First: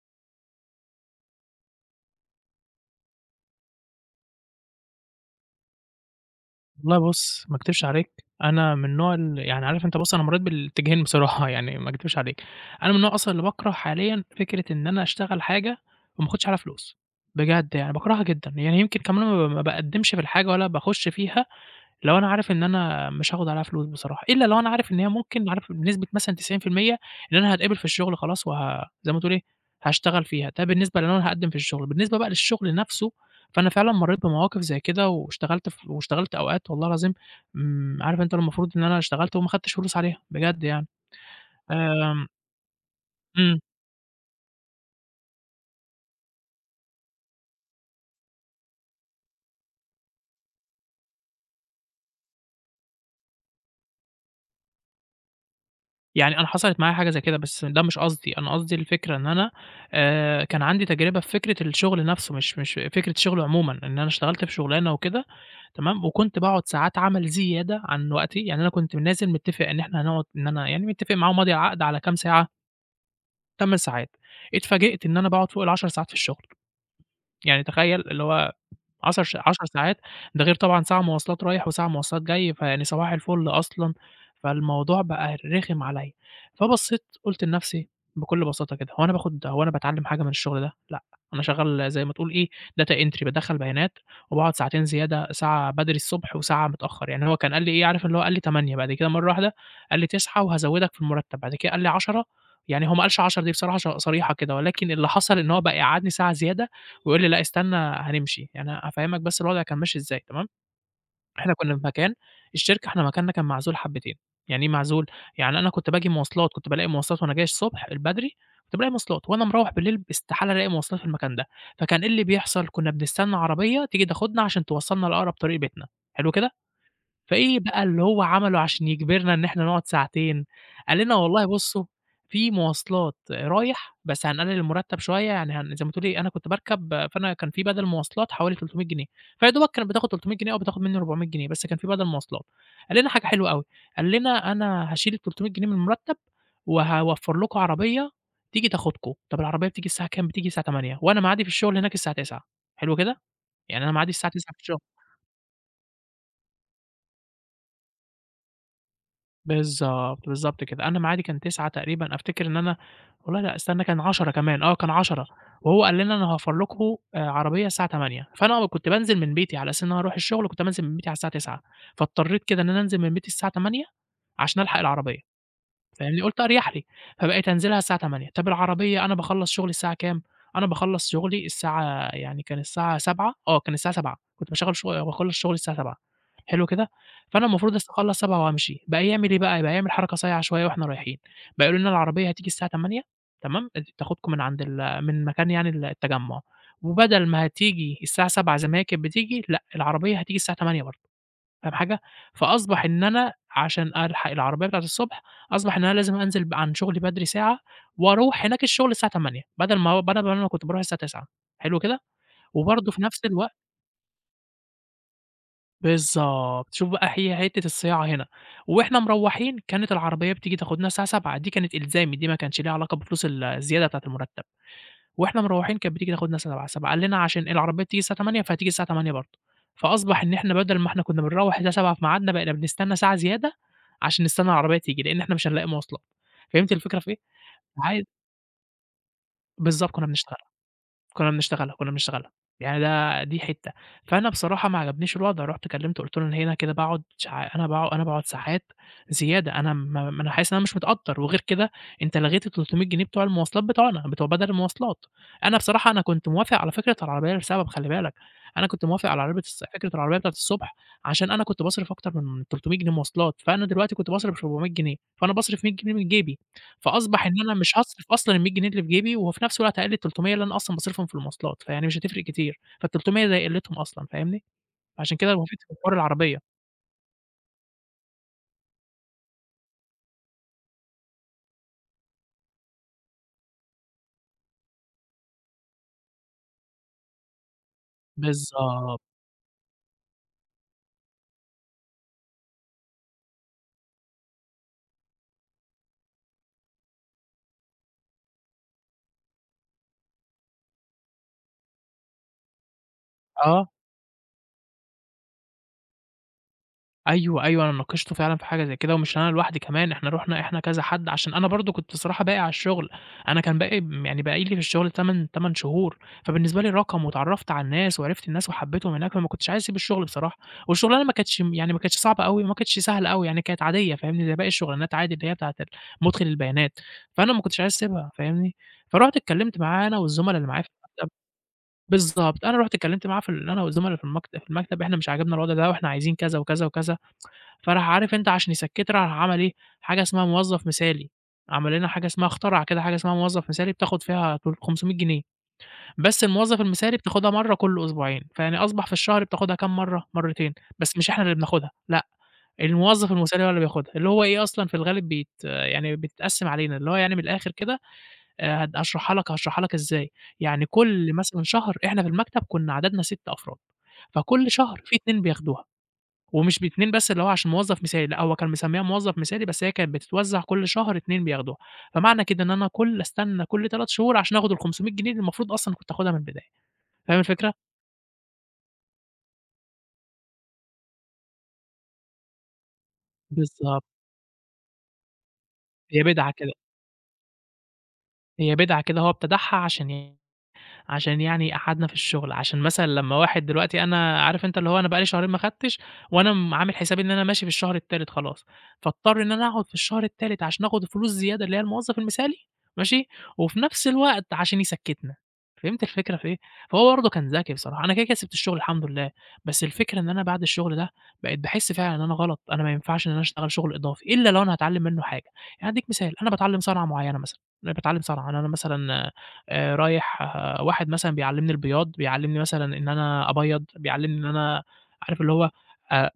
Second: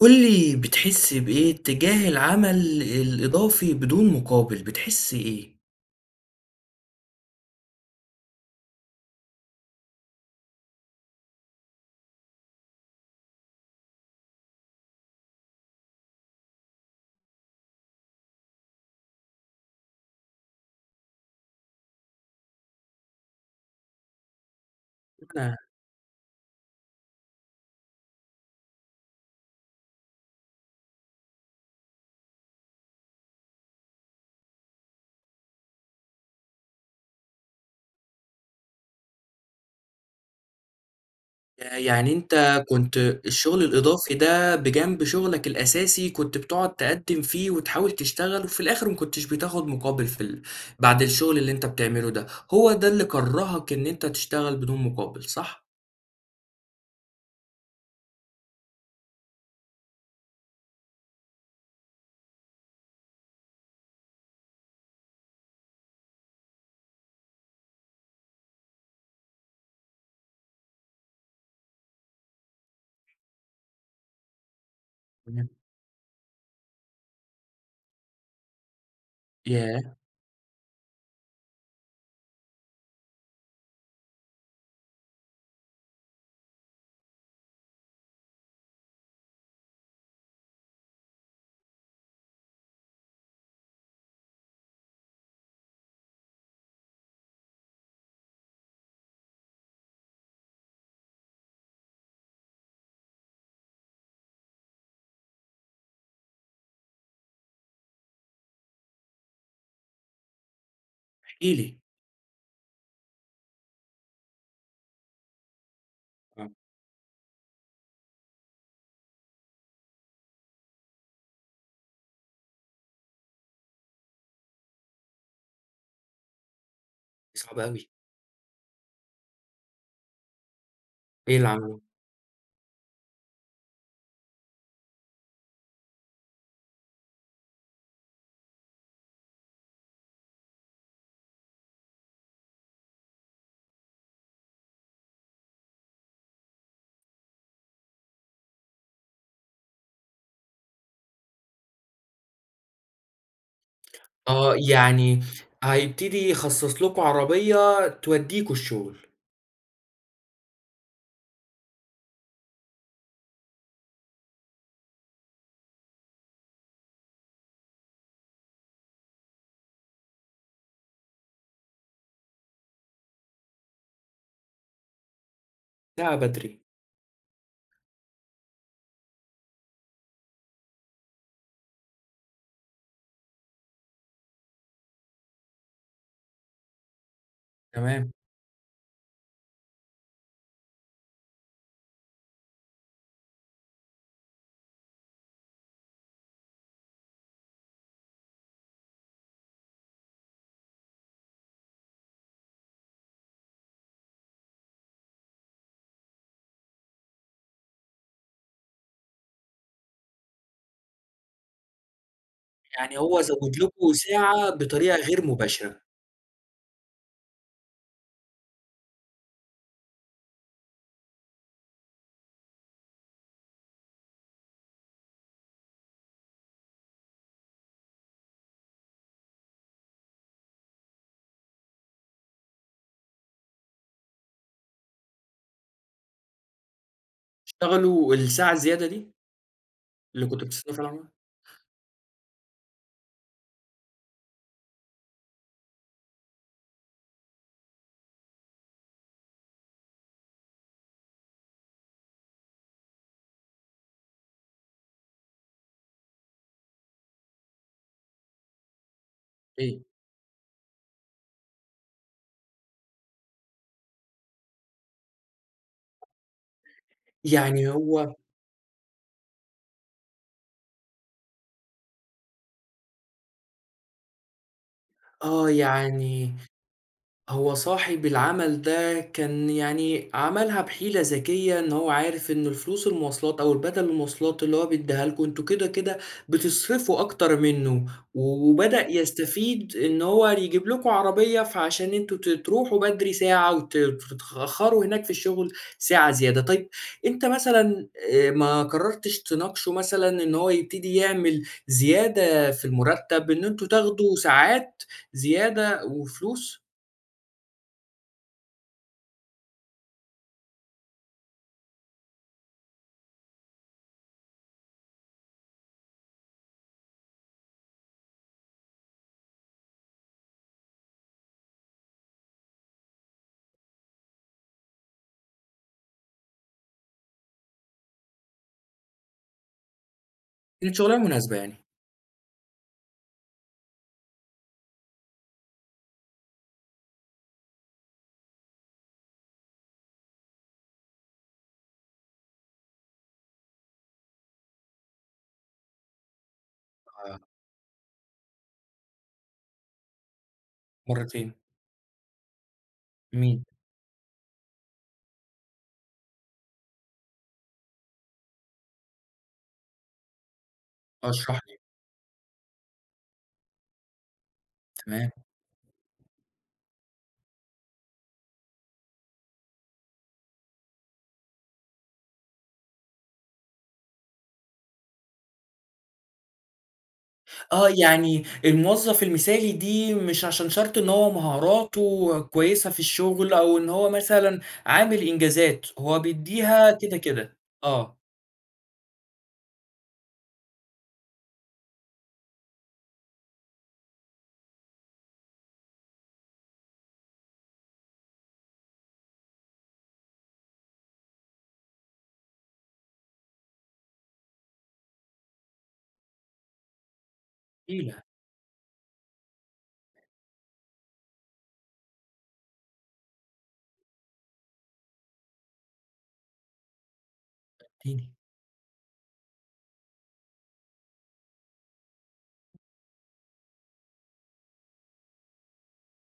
قولي بتحس بإيه تجاه العمل الإضافي بدون مقابل، بتحس إيه؟ والله بُص، ما اكدبش عليك. أنا من النوع ال يعني عارف أنت بُص، أنا مرّيت بالاتجاهين بصراحة. يعني ما اكدبش عليك. أنا من النوع أصلًا اللي باكره حاليًا فكرة إن أنا أشتغل حاجة وما آخدش عليها فلوس. بجد يعني باكرهها جدًا، يعني يمكن كمان ما باقدّمش في الحاجة ولا باخش فيها لو أنا عارف إن أنا مش هاخد عليها فلوس بصراحة، إلا لو أنا عارف إن هي ممكن بمعنى عارف بنسبة مثلًا 90% إن أنا هاتقبل في الشغل خلاص، وه زي ما تقول إيه، هاشتغل فيها. ده بالنسبة لو أنا هاقدّم في الشغل. بالنسبة بقى للشغل نفسه، فأنا فعلًا مرّيت بمواقف زي كده، واشتغلت أوقات والله العظيم، عارف أنت المفروض إن أنا اشتغلت وما خدتش فلوس عليها، بجد يعني. يعني آمم، أنت كنت إمم. الشغل الإضافي ده بجنب شغلك الأساسي كنت بتقعد تقدّم فيه وتحاول تشتغل وفي الآخر ما كنتش بتاخد مقابل في ال بعد الشغل اللي أنت بتعمله ده، هو ده اللي كرّهك إن أنت تشتغل بدون مقابل صح؟ يعني أنا حصلت معايا حاجة زي كده، بس ده مش قصدي. أنا قصدي الفكرة إن أنا كان عندي تجربة في فكرة الشغل نَفْسه، مش فكرة الشغل عمومًا. إن أنا اشتغلت في شُغلانة وكده تمام، وكنت باقعد ساعات عمل زيادة عن وقتي. يعني أنا كنت نازل متّفق إن إحنا هنقعد، إن أنا يعني متّفق معاهم ماضي عقد على كام ساعة، 8 ساعات. اتفاجئت إن أنا تمام، باقعد فوق ال10 ساعات في الشغل. يعني تخيّل اللي هو 10 ياه! ساعات. ده غير طبعًا ساعة مواصلات رايح وساعة مواصلات جاي، فيعني صباح الفل أصلًا. فالموضوع بقى رخم عليّا، فبصّيت قُلت لنفسي بكل بساطة كده، هو أنا باخد، هو أنا باتعلّم حاجة من الشغل ده؟ لأ. أنا شغّال زي ما تقول إيه data entry، بادخّل بيانات، وباقعد ساعتين زيادة، ساعة بدري الصبح وساعة متأخّر. يعني هو كان قال لي إيه عارف اللي هو قال لي 08:00، بعد كده مرّة واحدة قال لي 09:00 وهازوّدك في المرتّب، بعد كده قال لي 10:00. يعني هو ما قالش 10:00 دي بصراحة صريحة كده، ولكن اللي حصل إن هو بقى يقعّدني ساعة زيادة ويقول لي: "لأ، استنى هنمشي." يعني هافهّمك بس الوضع كان ماشي إزاي، تمام. احكِ إحنا كُنّا لي. في مكان، الشركة إحنا مكاننا كان معزول حبّتين. يعني إيه معزول؟ يعني أنا كنت باجي مواصلات، آه، كنت بالاقي مواصلات وأنا جاي الصبح بدري، كنت بالاقي مواصلات وأنا مروّح بالليل استحالة ألاقي مواصلات في المكان ده. فكان إيه اللي بيحصل؟ كُنّا بنستنى عربية تيجي تاخدنا عشان توصّلنا لأقرب طريق بيتنا. حلو كده؟ فإيه صعب بقى أوي، اللي هو عمله عشان يجبرنا إن إحنا نقعد ساعتين؟ قال لنا إيه والله اللي عملوه؟ بُصّوا، في مواصلات رايح بس هنقلل المرتب شوية. يعني هن زي ما تقولي، أنا كنت باركب فأنا كان في بدل مواصلات حوالي 300 جنيه، فيا دوبك كانت بتاخد 300 جنيه أو بتاخد مني 400 جنيه، بس كان في بدل مواصلات. قال لنا حاجة حلوة أوي، قال لنا أنا هاشيل ال300 جنيه من المرتب وهاوفّر لكم عربية تيجي تاخدكم. طب العربية بتيجي الساعة كام؟ بتيجي الساعة 08:00 وأنا ميعادي في الشغل هناك الساعة 09:00. حلو كده؟ يعني أنا ميعادي الساعة 09:00 آه، في الشغل. يعني هيبتدي يخصّص لكم عربية توديكوا الشغل. بالضبط، بالضبط كده. أنا معادي كان 9 تقريبًا، أفتكر إن أنا، والله لأ استنى، كان 10 كمان، آه كان 10. وهو قال لنا أنا هاوفّر لكم عربية الساعة 08:00، فأنا آه، كنت بانزل من بيتي على أساس إن أنا هاروح الشغل، كنت بانزل من بيتي على الساعة 09:00. فاضطريت كده إن أنا أنزل من بيتي الساعة 08:00 عشان ألحق العربية. ساعة فاهمني، قُلت بدري. أريح لي. فبقيت أنزلها الساعة 08:00. طَب العربية، أنا باخلّص شغلي الساعة كام؟ أنا باخلّص شغلي الساعة يعني كان الساعة 07:00، آه كان الساعة 07:00، كنت باشغّل شغ باخلّص شغلي الساعة 07:00. حلو كده. فأنا المفروض لسه تمام. أخلّص 07:00 وأمشي. بقى يعمل إيه بقى؟ بقى يعمل حركة صايعة شوية وإحنا رايحين. بقى يقولوا لنا العربية هتيجي الساعة 08:00، تمام، أنتم تاخدكم من عند ال من مكان يعني ال التجمُّع. وبدل ما هتيجي الساعة 07:00 زي ما هي كانت بتيجي، لأ، العربية هتيجي الساعة 08:00 برضه. فاهم حاجة؟ فأصبح إن أنا عشان ألحق العربية بتاعة الصبح، أصبح إن أنا لازم أنزل عن شغلي بدري ساعة، وأروح هناك الشغل الساعة 08:00، بدل ما أنا كنت باروح الساعة 09:00. حلو كده؟ وبرضه يعني في هو نفس الوقت زوّد لكم ساعة بطريقة غير مباشرة. بالضبط. شوف بقى، هي حتة الصياعة هنا. وإحنا مروّحين كانت العربية بتيجي تاخدنا الساعة 07:00، دي كانت إلزامي، دي ما كانش ليها علاقة بفلوس ال الزيادة بتاعة المرتب. وإحنا مروّحين كانت بتيجي تاخدنا 19:00، 19:00 قال لنا عشان العربية بتيجي الساعة 20:00 فهتيجي الساعة 20:00 برضه. فأصبح إن إحنا بدل ما إحنا كنا بنروّح الساعة 19:00 في ميعادنا، بقينا بنستنى ساعة زيادة عشان نستنى العربية تيجي، لإن إحنا مش هنلاقي مواصلات. فهمتِ الفكرة في إيه؟ عاي اشتغلوا الساعة الزيادة دي بالضبط كنا اللي بنشتغل. كنتوا بتستنوا فيها العملا؟ كنا بنشتغلها، كنا بنشتغلها. يعني ده دي حتّة. فأنا بصراحة ما عجبنيش الوضع، رُحت كلّمته قُلت له: "أنا هنا كده باقعد ساعات زيادة، أنا ما أنا حاسس إن أنا مش متقدّر، وغير كده أنت لغيت ال300 جنيه بتوع المواصلات بتوعنا، بتوع بدل المواصلات." أنا بصراحة أنا كنت موافق على فكرة العربية لسبب، خلّي بالك، أنا كنت موافق على عربية إيه؟ فكرة العربية بتاعة الصبح عشان أنا كنت باصرف أكتر من 300 جنيه مواصلات، فأنا دلوقتي كنت باصرف 400 جنيه، فأنا باصرف 100 جنيه من جيبي. فأصبح إن أنا يعني مش هاصرف هو أصلًا ال100 جنيه اللي في جيبي، وفي نفس الوقت هاقلل ال300 اللي أنا أصلًا باصرفهم في المواصلات، فيعني مش هتفرق كتير، فال300 زي قلتهم أصلًا، فاهمني؟ فعشان كده آه، وافقت في حوار يعني العربية. هو صاحب العمل ده كان يعني عملها بحيلة ذكية ان هو عارف ان الفلوس المواصلات او البدل المواصلات اللي هو بيديها لكم انتوا كده كده بتصرفوا اكتر منه وبدأ بالضبط، يستفيد ان هو يجيب لكم عربية فعشان انتوا تروحوا بدري ساعة وتتأخروا هناك في الشغل ساعة زيادة، طيب انت مثلا آه، ما قررتش تناقشه مثلا ان هو يبتدي يعمل زيادة في المرتب ان انتوا آه. تاخدوا ساعات زيادة وفلوس. أيوه أيوه، أنا ناقشته فعلًا في حاجة زي كده، ومش أنا لوحدي كمان، إحنا رُحنا، إحنا كذا حد، عشان أنا برضه كنت الصراحة باقي على الشغل. أنا كان باقي، يعني باقي لي في الشغل 8 شهور. فبالنسبة لي رقم، واتعرّفت على الناس وعرفت الناس وحبيتهم هناك، فما كنتش عايز أسيب الشغل بصراحة. والشغلانة ما كانتش يعني ما كانتش صعبة أوي وما كانتش سهلة أوي، يعني كانت عادية فاهمني، زي باقي الشغلانات عادي، اللي هي بتاعة ال مُدخِل البيانات. فأنا ما كنتش عايز أسيبها فاهمني. فرُحت اتكلمت معاه أنا والزملا اللي معايا في كانت شغلانة المكتب. مناسبة يعني، بالضبط، أنا رُحت اتكلمت معاه في ال أنا والزملا في المكتب، إحنا مش عاجبنا الوضع ده وإحنا عايزين كذا وكذا وكذا. فراح عارف أنت عشان يسكّتها راح عمل إيه؟ حاجة اسمها موظّف مثالي. عمل لنا حاجة اسمها، اخترع كده حاجة اسمها موظّف مثالي بتاخد فيها طول 500 جنيه، بس الموظّف المثالي آه. بتاخدها مرّة كل أسبوعين، فيعني أصبح في الشهر بتاخدها كام مرّة، مرّتين. بس مش إحنا اللي مرّتين. بناخدها، لأ، الموظّف إمم. المثالي هو اللي بياخدها، اللي هو إيه أصلًا في الغالب بيت يعني بيتقسّم علينا، اللي هو يعني من الآخر كده، هد هاشرحها لك إزاي. يعني آه، كل اشرح مثلًا لي. شهر، إحنا في المكتب كُنّا عددنا 6 أفراد، فكل شهر في تمام. 2 بياخدوها. ومش ب2 بس اللي هو عشان موظف مثالي، لأ، هو كان مسمّيها موظف مثالي بس هي كانت بتتوزّع كل شهر 2 بياخدوها. فمعنى كده إن أنا كل أستنى كل 3 شهور عشان آخُد ال500 جنيه اللي المفروض أصلًا كنت آخُدها من البداية. فاهم الفكرة؟ آه، يعني الموظف المثالي دي مش عشان شرط إن هو مهاراته كويسة في الشغل أو إن بالضبط، هو مثلًا عامل إنجازات، هو هي بدعة كده. بيدّيها كده، كده. آه. هي بدعة كده، هو ابتدعها عشان، عشان يعني قعّدنا في الشغل، عشان مثلًا لمّا واحد دلوقتي أنا عارف أنت اللي هو أنا بقى لي شهرين ما خدتش، وأنا عامل حسابي إن أنا ماشي في الشهر التالت خلاص، فاضطر إن أنا أقعد في الشهر التالت عشان آخد الفلوس زيادة اللي هي الموظف المثالي، ماشي، وفي نفس الوقت عشان يسكّتنا. فهمت الفكرة في إيه؟ فهو برضه كان ذكي بصراحة. أنا قيلة، كده كده سِبت الشغل الحمد لله. بس الفكرة إن أنا بعد الشغل ده بقيت باحس فعلًا إن أنا غلط، أنا ما ينفعش إن أنا أشتغل شغل إضافي إلا لو أنا هاتعلّم منّه حاجة. يعني أدّيك مثال، أنا باتعلّم صنعة معيّنة مثلًا، أنا باتعلّم ادّيني. صنعة، أنا مثلًا رايح واحد مثلًا بيعلّمني البياض، بيعلّمني مثلًا إن أنا أبيّض، بيعلّمني إن أنا عارف اللي هو آآ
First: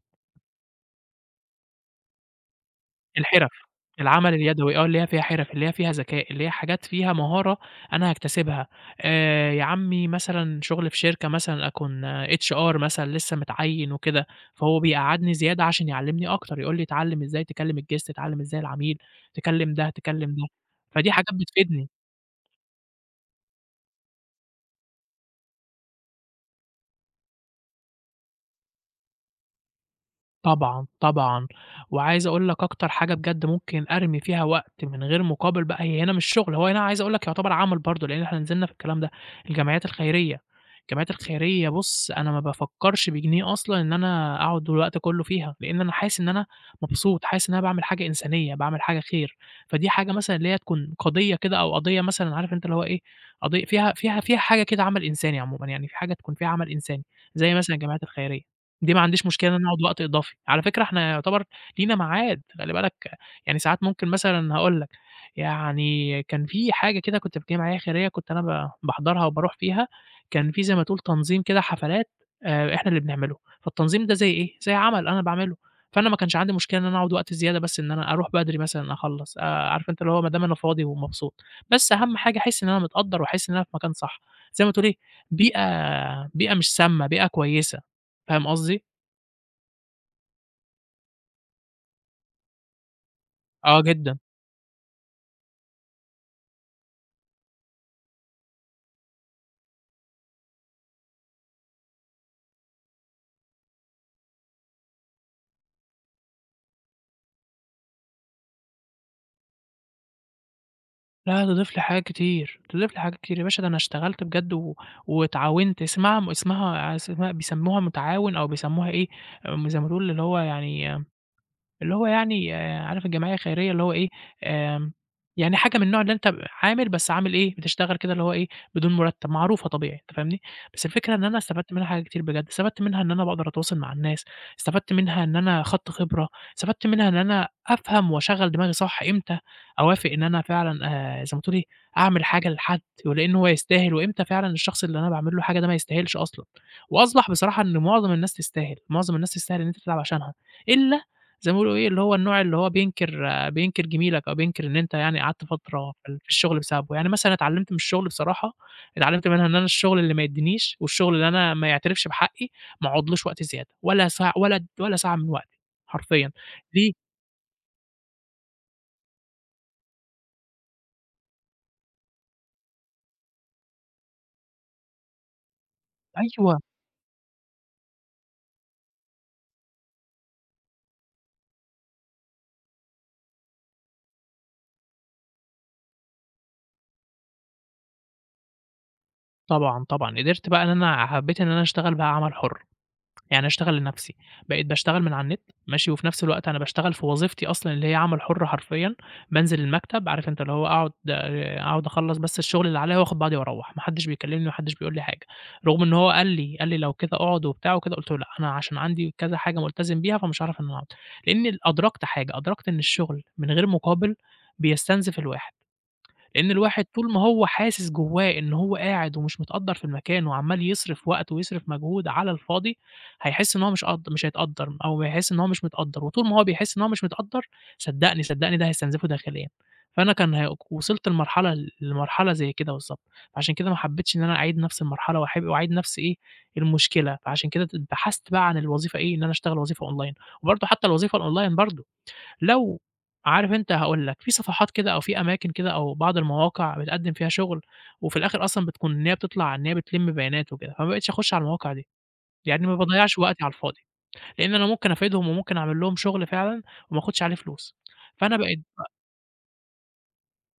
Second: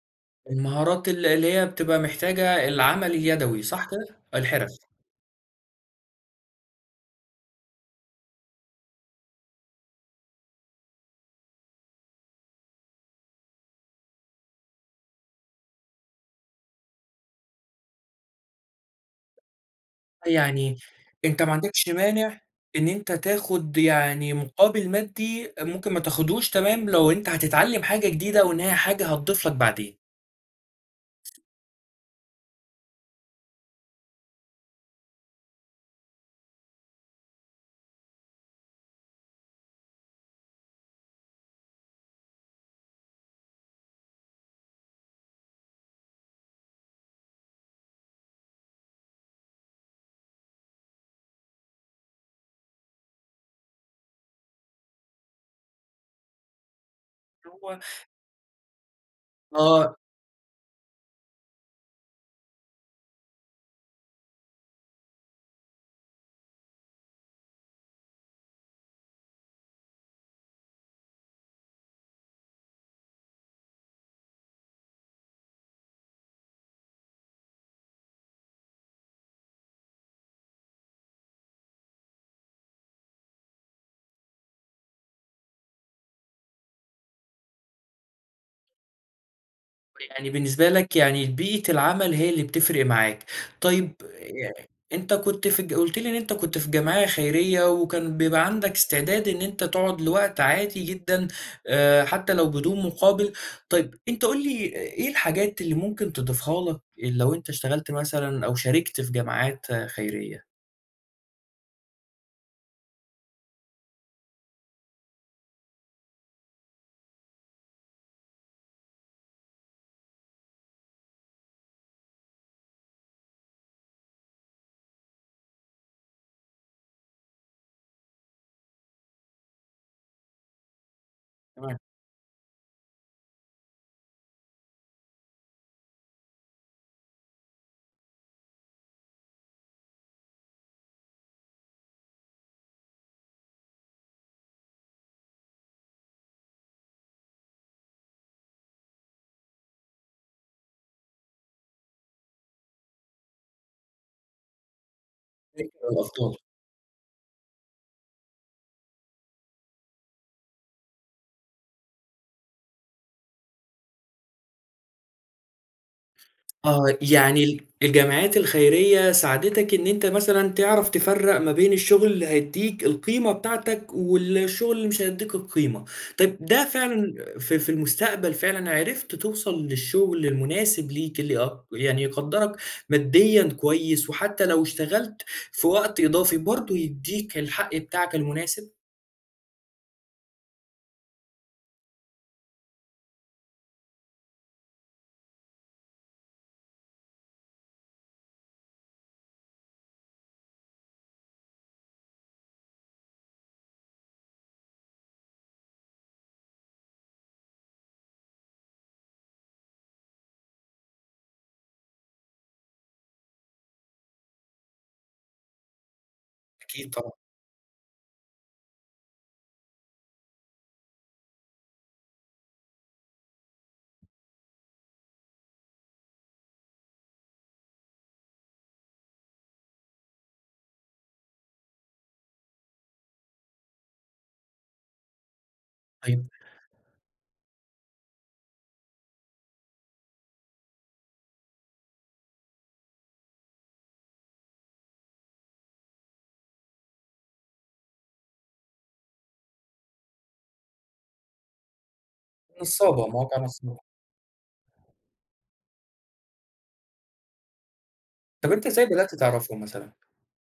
المهارات اللي هي بتبقى محتاجة العمل الحِرَف، اليدوي، صح كده؟ العمل الحِرَف. اليدوي، آه، اللي هي فيها حِرَف، اللي هي فيها ذكاء، اللي هي حاجات فيها مهارة أنا هاكتسبها. يا عمّي، مثلًا شُغل في شركة مثلًا أكون HR مثلًا لسّه متعيّن وكده، فهو بيقعّدني زيادة عشان يعلّمني أكتر، يقول لي اتعلّم إزاي تكلّم الguest، اتعلّم إزاي العميل، تكلّم ده، تكلّم ده، يعني فدي حاجات أنت ما بتفيدني. عندكش مانع إن أنت تاخد يعني مقابل مادي ممكن ما تاخدهوش تمام لو أنت هتتعلم حاجة جديدة وإن هي حاجة هتضيف لك بعدين. طبعًا، طبعًا. وعايز أقول لك أكتر حاجة بجد ممكن أرمي فيها وقت من غير مقابل بقى، هي هنا مش شغل، هو هنا عايز أقول لك يعتبر عمل برضه، لإن إحنا نزلنا في الكلام ده، الجمعيات الخيرية. الجمعيات الخيرية بُص أنا ما بافكّرش بجنيه أصلًا إن أنا أقعد الوقت كلّه فيها، لإن أنا حاسس إن أنا مبسوط، حاسس إن أنا باعمل حاجة إنسانية، باعمل حاجة خير. فدي حاجة مثلًا اللي هي تكون قضية كده، أو قضية مثلًا عارف أنت اللي هو إيه، قضية فيها حاجة كده عمل إنساني عمومًا، يعني في حاجة تكون فيها عمل إنساني، زي مثلًا هو الجمعيات الخيرية. دي ما عنديش مشكلة إن أنا أقعد آه. وقت إضافي، على فكرة إحنا يعتبر لينا ميعاد، خلّي بالك، يعني ساعات ممكن مثلًا هاقول لك. يعني كان في حاجة كده كنت في جمعية خيرية كنت أنا باحضرها وباروح فيها، كان في زي ما تقول تنظيم كده حفلات إحنا اللي بنعمله، فالتنظيم ده زي إيه، زي عمل أنا باعمله، فأنا ما كانش عندي مشكلة إن أنا أقعد وقت زيادة بس إن أنا أروح بدري مثلًا أخلّص. عارف أنت اللي هو ما دام أنا فاضي ومبسوط، بس أهم حاجة أحس إن أنا متقدّر وأحس إن أنا في مكان صح، زي ما تقول إيه، بيئة بيئة مش سامة، بيئة كويسة، فاهم قصدي؟ يعني بالنسبة لك يعني بيئة العمل هي اللي بتفرق معاك. آه، طيب جدًا. ي أنت كنت في الج قُلت لي إن أنت كنت في جمعية خيرية وكان بيبقى عندك استعداد إن أنت تقعد لوقت عادي جدًا، حتى لو بدون مقابل. طيب أنت قُل لي إيه الحاجات اللي ممكن تضيفها لك لو أنت اشتغلت مثلًا أو شاركت في جمعيات خيرية؟ لا، تضيف لي حاجات كتير، تضيف لي حاجات كتير يا باشا، ده أنا اشتغلت بجد و واتعاونت اسمها بيسموها متعاون أو بيسموها إيه، زي ما تقول اللي هو يعني عارف الجمعية الخيرية اللي هو إيه، آمم، يعني حاجة من النوع اللي أنت عامل بس عامل إيه، بتشتغل كده اللي هو إيه، بدون مرتب، معروفة طبيعي، أنت فاهمني؟ بس الفكرة إن أنا استفدت تمام، منها حاجات كتير بجد، استفدت منها إن أنا باقدر أتواصل مع الناس، استفدت منها إن أنا خدت خبرة، استفدت منها إن أنا أفهم وأشغّل دماغي صح إمتى أوافق إن أنا فعلًا زي ما تقول إيه، أعمل حاجة لحد ولإن هو يستاهل، وإمتى فعلًا الشخص اللي أنا باعمل له حاجة ده ما يستاهلش أصلًا، وأصبح بصراحة إن معظم الناس تستاهل، معظم الناس تستاهل إن أنت تتعب عشانها، إلا زي ما بيقولوا إيه، اللي هو النوع اللي هو بينكر جميلك أو بينكر إن أنت يعني قعدت فترة في الأفكار. الشغل بسببه، يعني مثلًا اتعلمت من الشغل بصراحة، اتعلمت منها إن أنا الشغل اللي ما يدّينيش والشغل اللي أنا ما يعترفش بحقي، ما اقعدلوش وقت زيادة ولا ساعة ولا ساعة من وقتي حرفيًا. ليه؟ آه، يعني الجمعيات الخيرية ساعدتك إن أنت مثلًا تعرف تفرّق ما بين الشغل اللي هيدّيك القيمة بتاعتك، والشغل اللي مش هيدّيك القيمة. طيب أيوه، ده فعلًا في المستقبل فعلًا عرفت توصل للشغل المناسب ليك اللي يعني يقدّرك ماديًا كويس، وحتى لو اشتغلت في وقت إضافي برضه يدّيك الحق بتاعك المناسب؟ طبعًا، طبعًا، قدرت بقى إن أنا حبيت إن أنا أشتغل بقى عمل حُر. يعني أنا أشتغل لنفسي، بقيت باشتغل من على النت، ماشي، وفي نفس الوقت أنا باشتغل في وظيفتي أصلًا اللي هي عمل حُر حرفيًا، بانزل المكتب عارف أنت اللي هو أقعد أخلّص بس الشغل اللي عليَّ وآخد بعضي وأروّح، ما حدش بيكلمني، ما حدش بيقول لي حاجة، رغم إن هو قال لي: "لو كده اقعد" وبتاع وكده، قُلت له: "لأ، أنا عشان عندي كذا حاجة ملتزم بيها فمش هاعرف إن أنا أقعد." لإني أدركت حاجة، أدركت إن الشغل من غير مقابل بيستنزف الواحد. لأن الواحد أكيد طول طبعًا. ما هو حاسس جوّاه إن هو قاعد ومش متقدّر في المكان وعمّال يصرف وقت ويصرف مجهود على الفاضي، هيحس إن هو مش قد مش هيتقدّر أو هيحس إن هو مش متقدّر، وطول ما هو بيحس إن هو مش متقدّر، صدّقني، صدّقني ده هيستنزفه داخليًا. فأنا كان هي وصلت لمرحلة زي كده بالضبط، فعشان كده ما حبيتش إن أنا أعيد نفس المرحلة وأحب وأعيد نفس إيه، طيب المشكلة، فعشان كده بحثت بقى عن الوظيفة إيه، إن أنا أشتغل وظيفة أونلاين، وبرضه حتى الوظيفة الأونلاين برضه. لو عارف أنت هاقول لك، في صفحات كده أو في أماكن كده أو بعض المواقع بتقدّم فيها شغل، وفي الآخر أصلًا بتكون إن هي بتطلع إن هي بتلِم بيانات وكده، فما بقيتش أخُش على المواقع دي، يعني ما نصّابة، باضيّعش مواقع وقتي على نصّابة. الفاضي، لإن أنا ممكن أفيدهم وممكن أعمل لهم شغل فعلًا وما آخُدش عليه فلوس، فأنا طب بقيت، أنت إزاي بدأت تعرفهم مثلًا؟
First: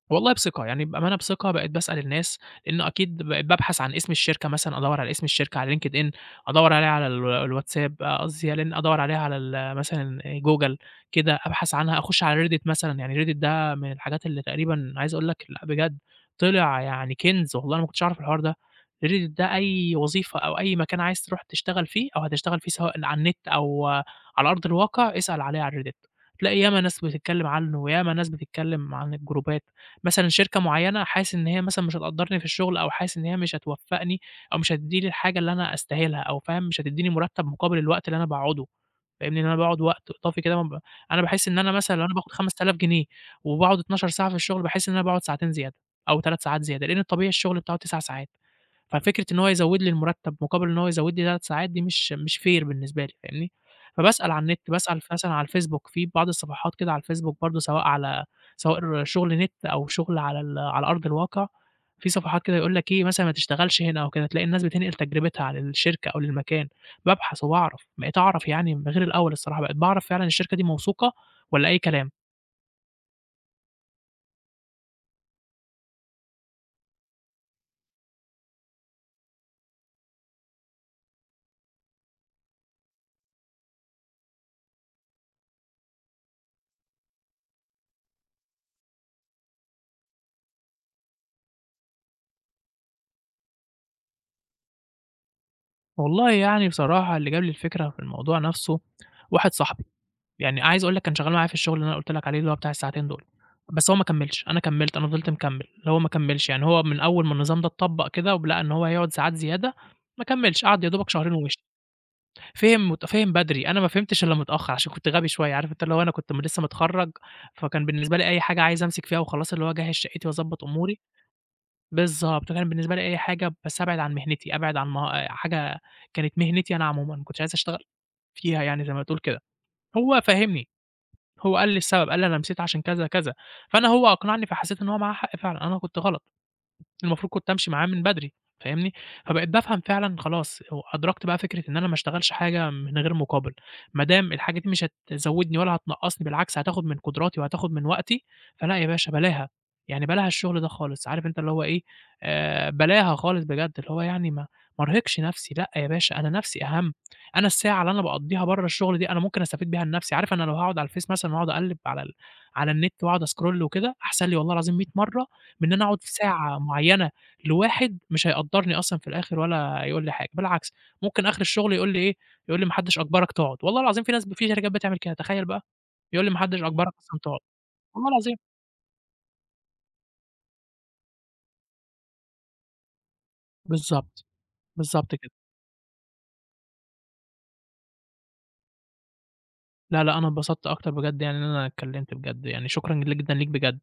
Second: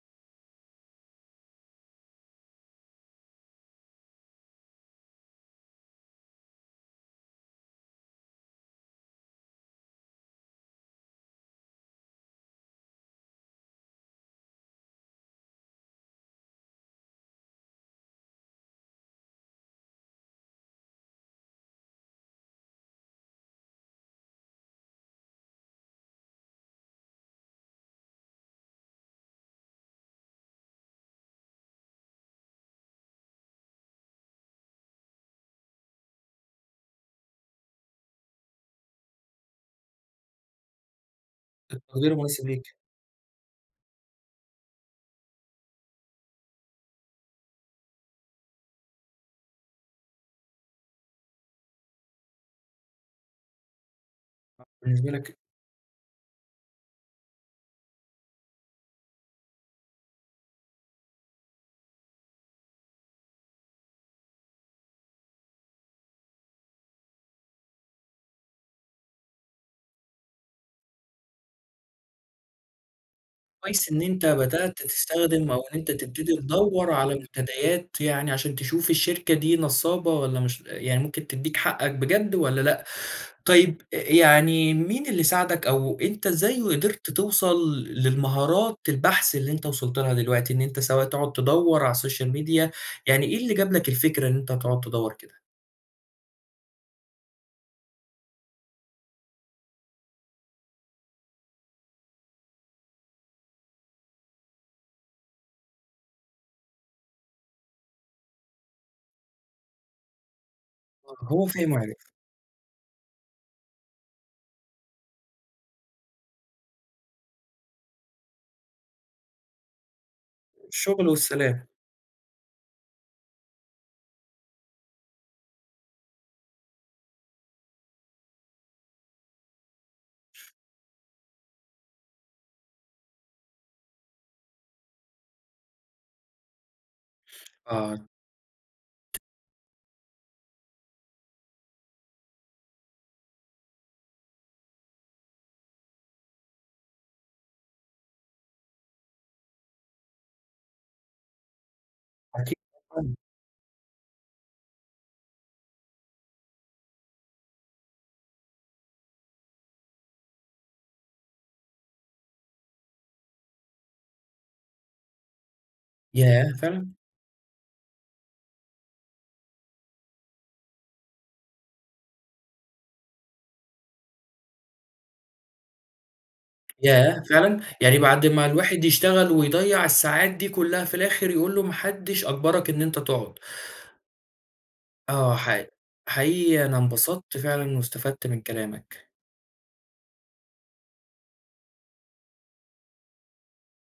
والله بثقة، يعني بأمانة بثقة بقيت باسأل الناس، لإنه أكيد بقيت بابحث عن اسم الشركة مثلًا، أدوّر على اسم الشركة على LinkedIn، أدوّر عليها على ال الواتساب قصدي على ال أدوّر عليها على ال مثلًا جوجل كده، أبحث عنها، أخش على Reddit مثلًا، يعني Reddit ده من الحاجات اللي تقريبًا عايز أقول لك لأ بجد طلع يعني كنز، والله أنا ما كنتش أعرف الحوار ده. Reddit ده أي وظيفة أو أي مكان عايز تروح تشتغل فيه أو هتشتغل فيه سواء على النت أو آه، على أرض الواقع، اسأل عليه على Reddit، هتلاقي ياما ناس بتتكلم عنه، وياما ناس بتتكلم عن الجروبات. مثلًا شركة معيّنة حاسس إن هي مثلًا مش هتقدّرني في الشغل أو حاسس إن هي مش هتوفّقني أو مش هتدّيني الحاجة اللي أنا أستاهلها أو فاهم، مش هتدّيني مُرتّب مقابل الوقت اللي أنا باقعده، فاهمني، إن أنا باقعد وقت إضافي كده ما ب أنا باحس إن أنا مثلًا لو التقدير أنا باخد المناسب ليك 5000 جنيه وباقعد 12 ساعة في الشغل، باحس إن أنا باقعد ساعتين زيادة أو 3 ساعات زيادة، لإن الطبيعي الشغل بتاعه 9 ساعات. ففكرة إن هو يزوّد لي المُرتّب مقابل إن هو يزوّد لي 3 ساعات دي مش fair بالنسبة لي فاهمني، فباسأل على النت، باسأل بالنسبة مثلًا لك؟ على الفيسبوك، في بعض الصفحات كده على الفيسبوك برضه سواء على سواء شغل نت أو شغل على ال على أرض الواقع، في صفحات كده يقول لك إيه مثلًا ما تشتغلش هنا أو كده، تلاقي الناس بتنقل تجربتها عن الشركة أو للمكان، بابحث وباعرف، بقيت أعرف يعني غير الأول الصراحة، بقيت باعرف فعلًا الشركة دي موثوقة والّا أي كلام. كويس إن أنت بدأت تستخدم أو إن أنت تبتدي تدوّر على منتديات يعني عشان تشوف الشركة دي نصّابة والّا مش يعني ممكن تدّيك حقّك بجد والّا لأ. طيب يعني مين اللي ساعدك أو أنت إزاي قدرت توصل للمهارات البحث اللي أنت وصلت لها دلوقتي، إن أنت سواء تقعد تدوّر على السوشيال ميديا، يعني إيه اللي جاب لك الفكرة إن أنت تقعد تدوّر كده؟ والله يعني بصراحة اللي جاب لي الفكرة في الموضوع نَفْسه واحد صاحبي. يعني عايز أقول لك كان شغّال معايا في الشغل اللي أنا قُلت لك عليه اللي هو بتاع الساعتين دول، بس هو ما كمّلش، أنا كمّلت، أنا فضلت مكمّل، هو ما كمّلش، يعني هو من أول ما النظام ده اتطبّق كده ولقى إن هو هيقعد ساعات زيادة، ما كمّلش، قعد يا دوبك آه، شهرين هو ومشي. فاهم وعرف، فِهم بدري، أنا ما فهمتش إلّا متأخّر عشان كنت غبي شوية، عارف أنت اللي هو أنا كنت لسّه متخرّج، فكان بالنسبة لي أي حاجة عايز أمسك فيها وخلاص اللي هو أجهّز شقتي وأضبّط أموري الشغل والسلام. بالضبط، كان بالنسبة لي أي حاجة بس أبعد عن مهنتي، أبعد عن حاجة كانت مهنتي أنا عمومًا، ما كنتش عايز أشتغل فيها يعني زي ما تقول كده، هو فهّمني. هو قال لي السبب، قال لي: "أنا مشيت عشان كذا، كذا." فأنا هو أقنعني، فحسيت إن هو معاه حق فعلًا، أنا كنت غلط. المفروض كنت أمشي معاه آه، من بدري، فاهمني؟ فبقيت بافهم فعلًا خلاص و أدركت بقى فكرة إن أنا ما اشتغلش حاجة من غير مقابل، ما دام الحاجة دي مش هتزودني ولا هتنقصني بالعكس هتاخد من قدراتي وهتاخد من وقتي، فلأ يا باشا بلاها، يعني بلاها الشغل ده خالص، عارف أنت اللي هو إيه، أكيد بلاها طبعًا. خالص بجد، اللي هو يعني ما ارهقش نفسي، لأ يا باشا أنا نفسي أهم، أنا الساعة اللي أنا باقضيها برّه الشغل دي أنا ممكن أستفيد بيها لنفسي، عارف أنا لو هاقعد على الفيس مثلًا واقعد أقلب على ال على النت واقعد أسكرول وكده، أحسن لي والله العظيم 100 مرة من إن أنا أقعد في ياه! ساعة فعلًا؟ معيّنة لواحد مش هيقدّرني أصلًا في الآخر ولا يقول لي حاجة، بالعكس ممكن آخر الشغل يقول لي إيه، يقول لي: "ما حدش أجبرك تقعد." والله العظيم في ناس في شركات بتعمل كده، تخيّل بقى! يقول لي: "ما حدش أجبرك أصلًا ياه! تقعد." فعلًا! يعني والله بعد العظيم. ما الواحد يشتغل ويضيّع الساعات دي كلّها، في الآخر يقول له ما حدش أجبرك إن أنت تقعد. بالضبط، بالضبط كده. آه، حقيقي أنا انبسطت فعلًا واستفدت من كلامك. لا، لأ، أنا اتبسطت أكتر بجد يعني إن أنا اتكلّمت بجد يعني، شكرًا جدًا ليك بجد.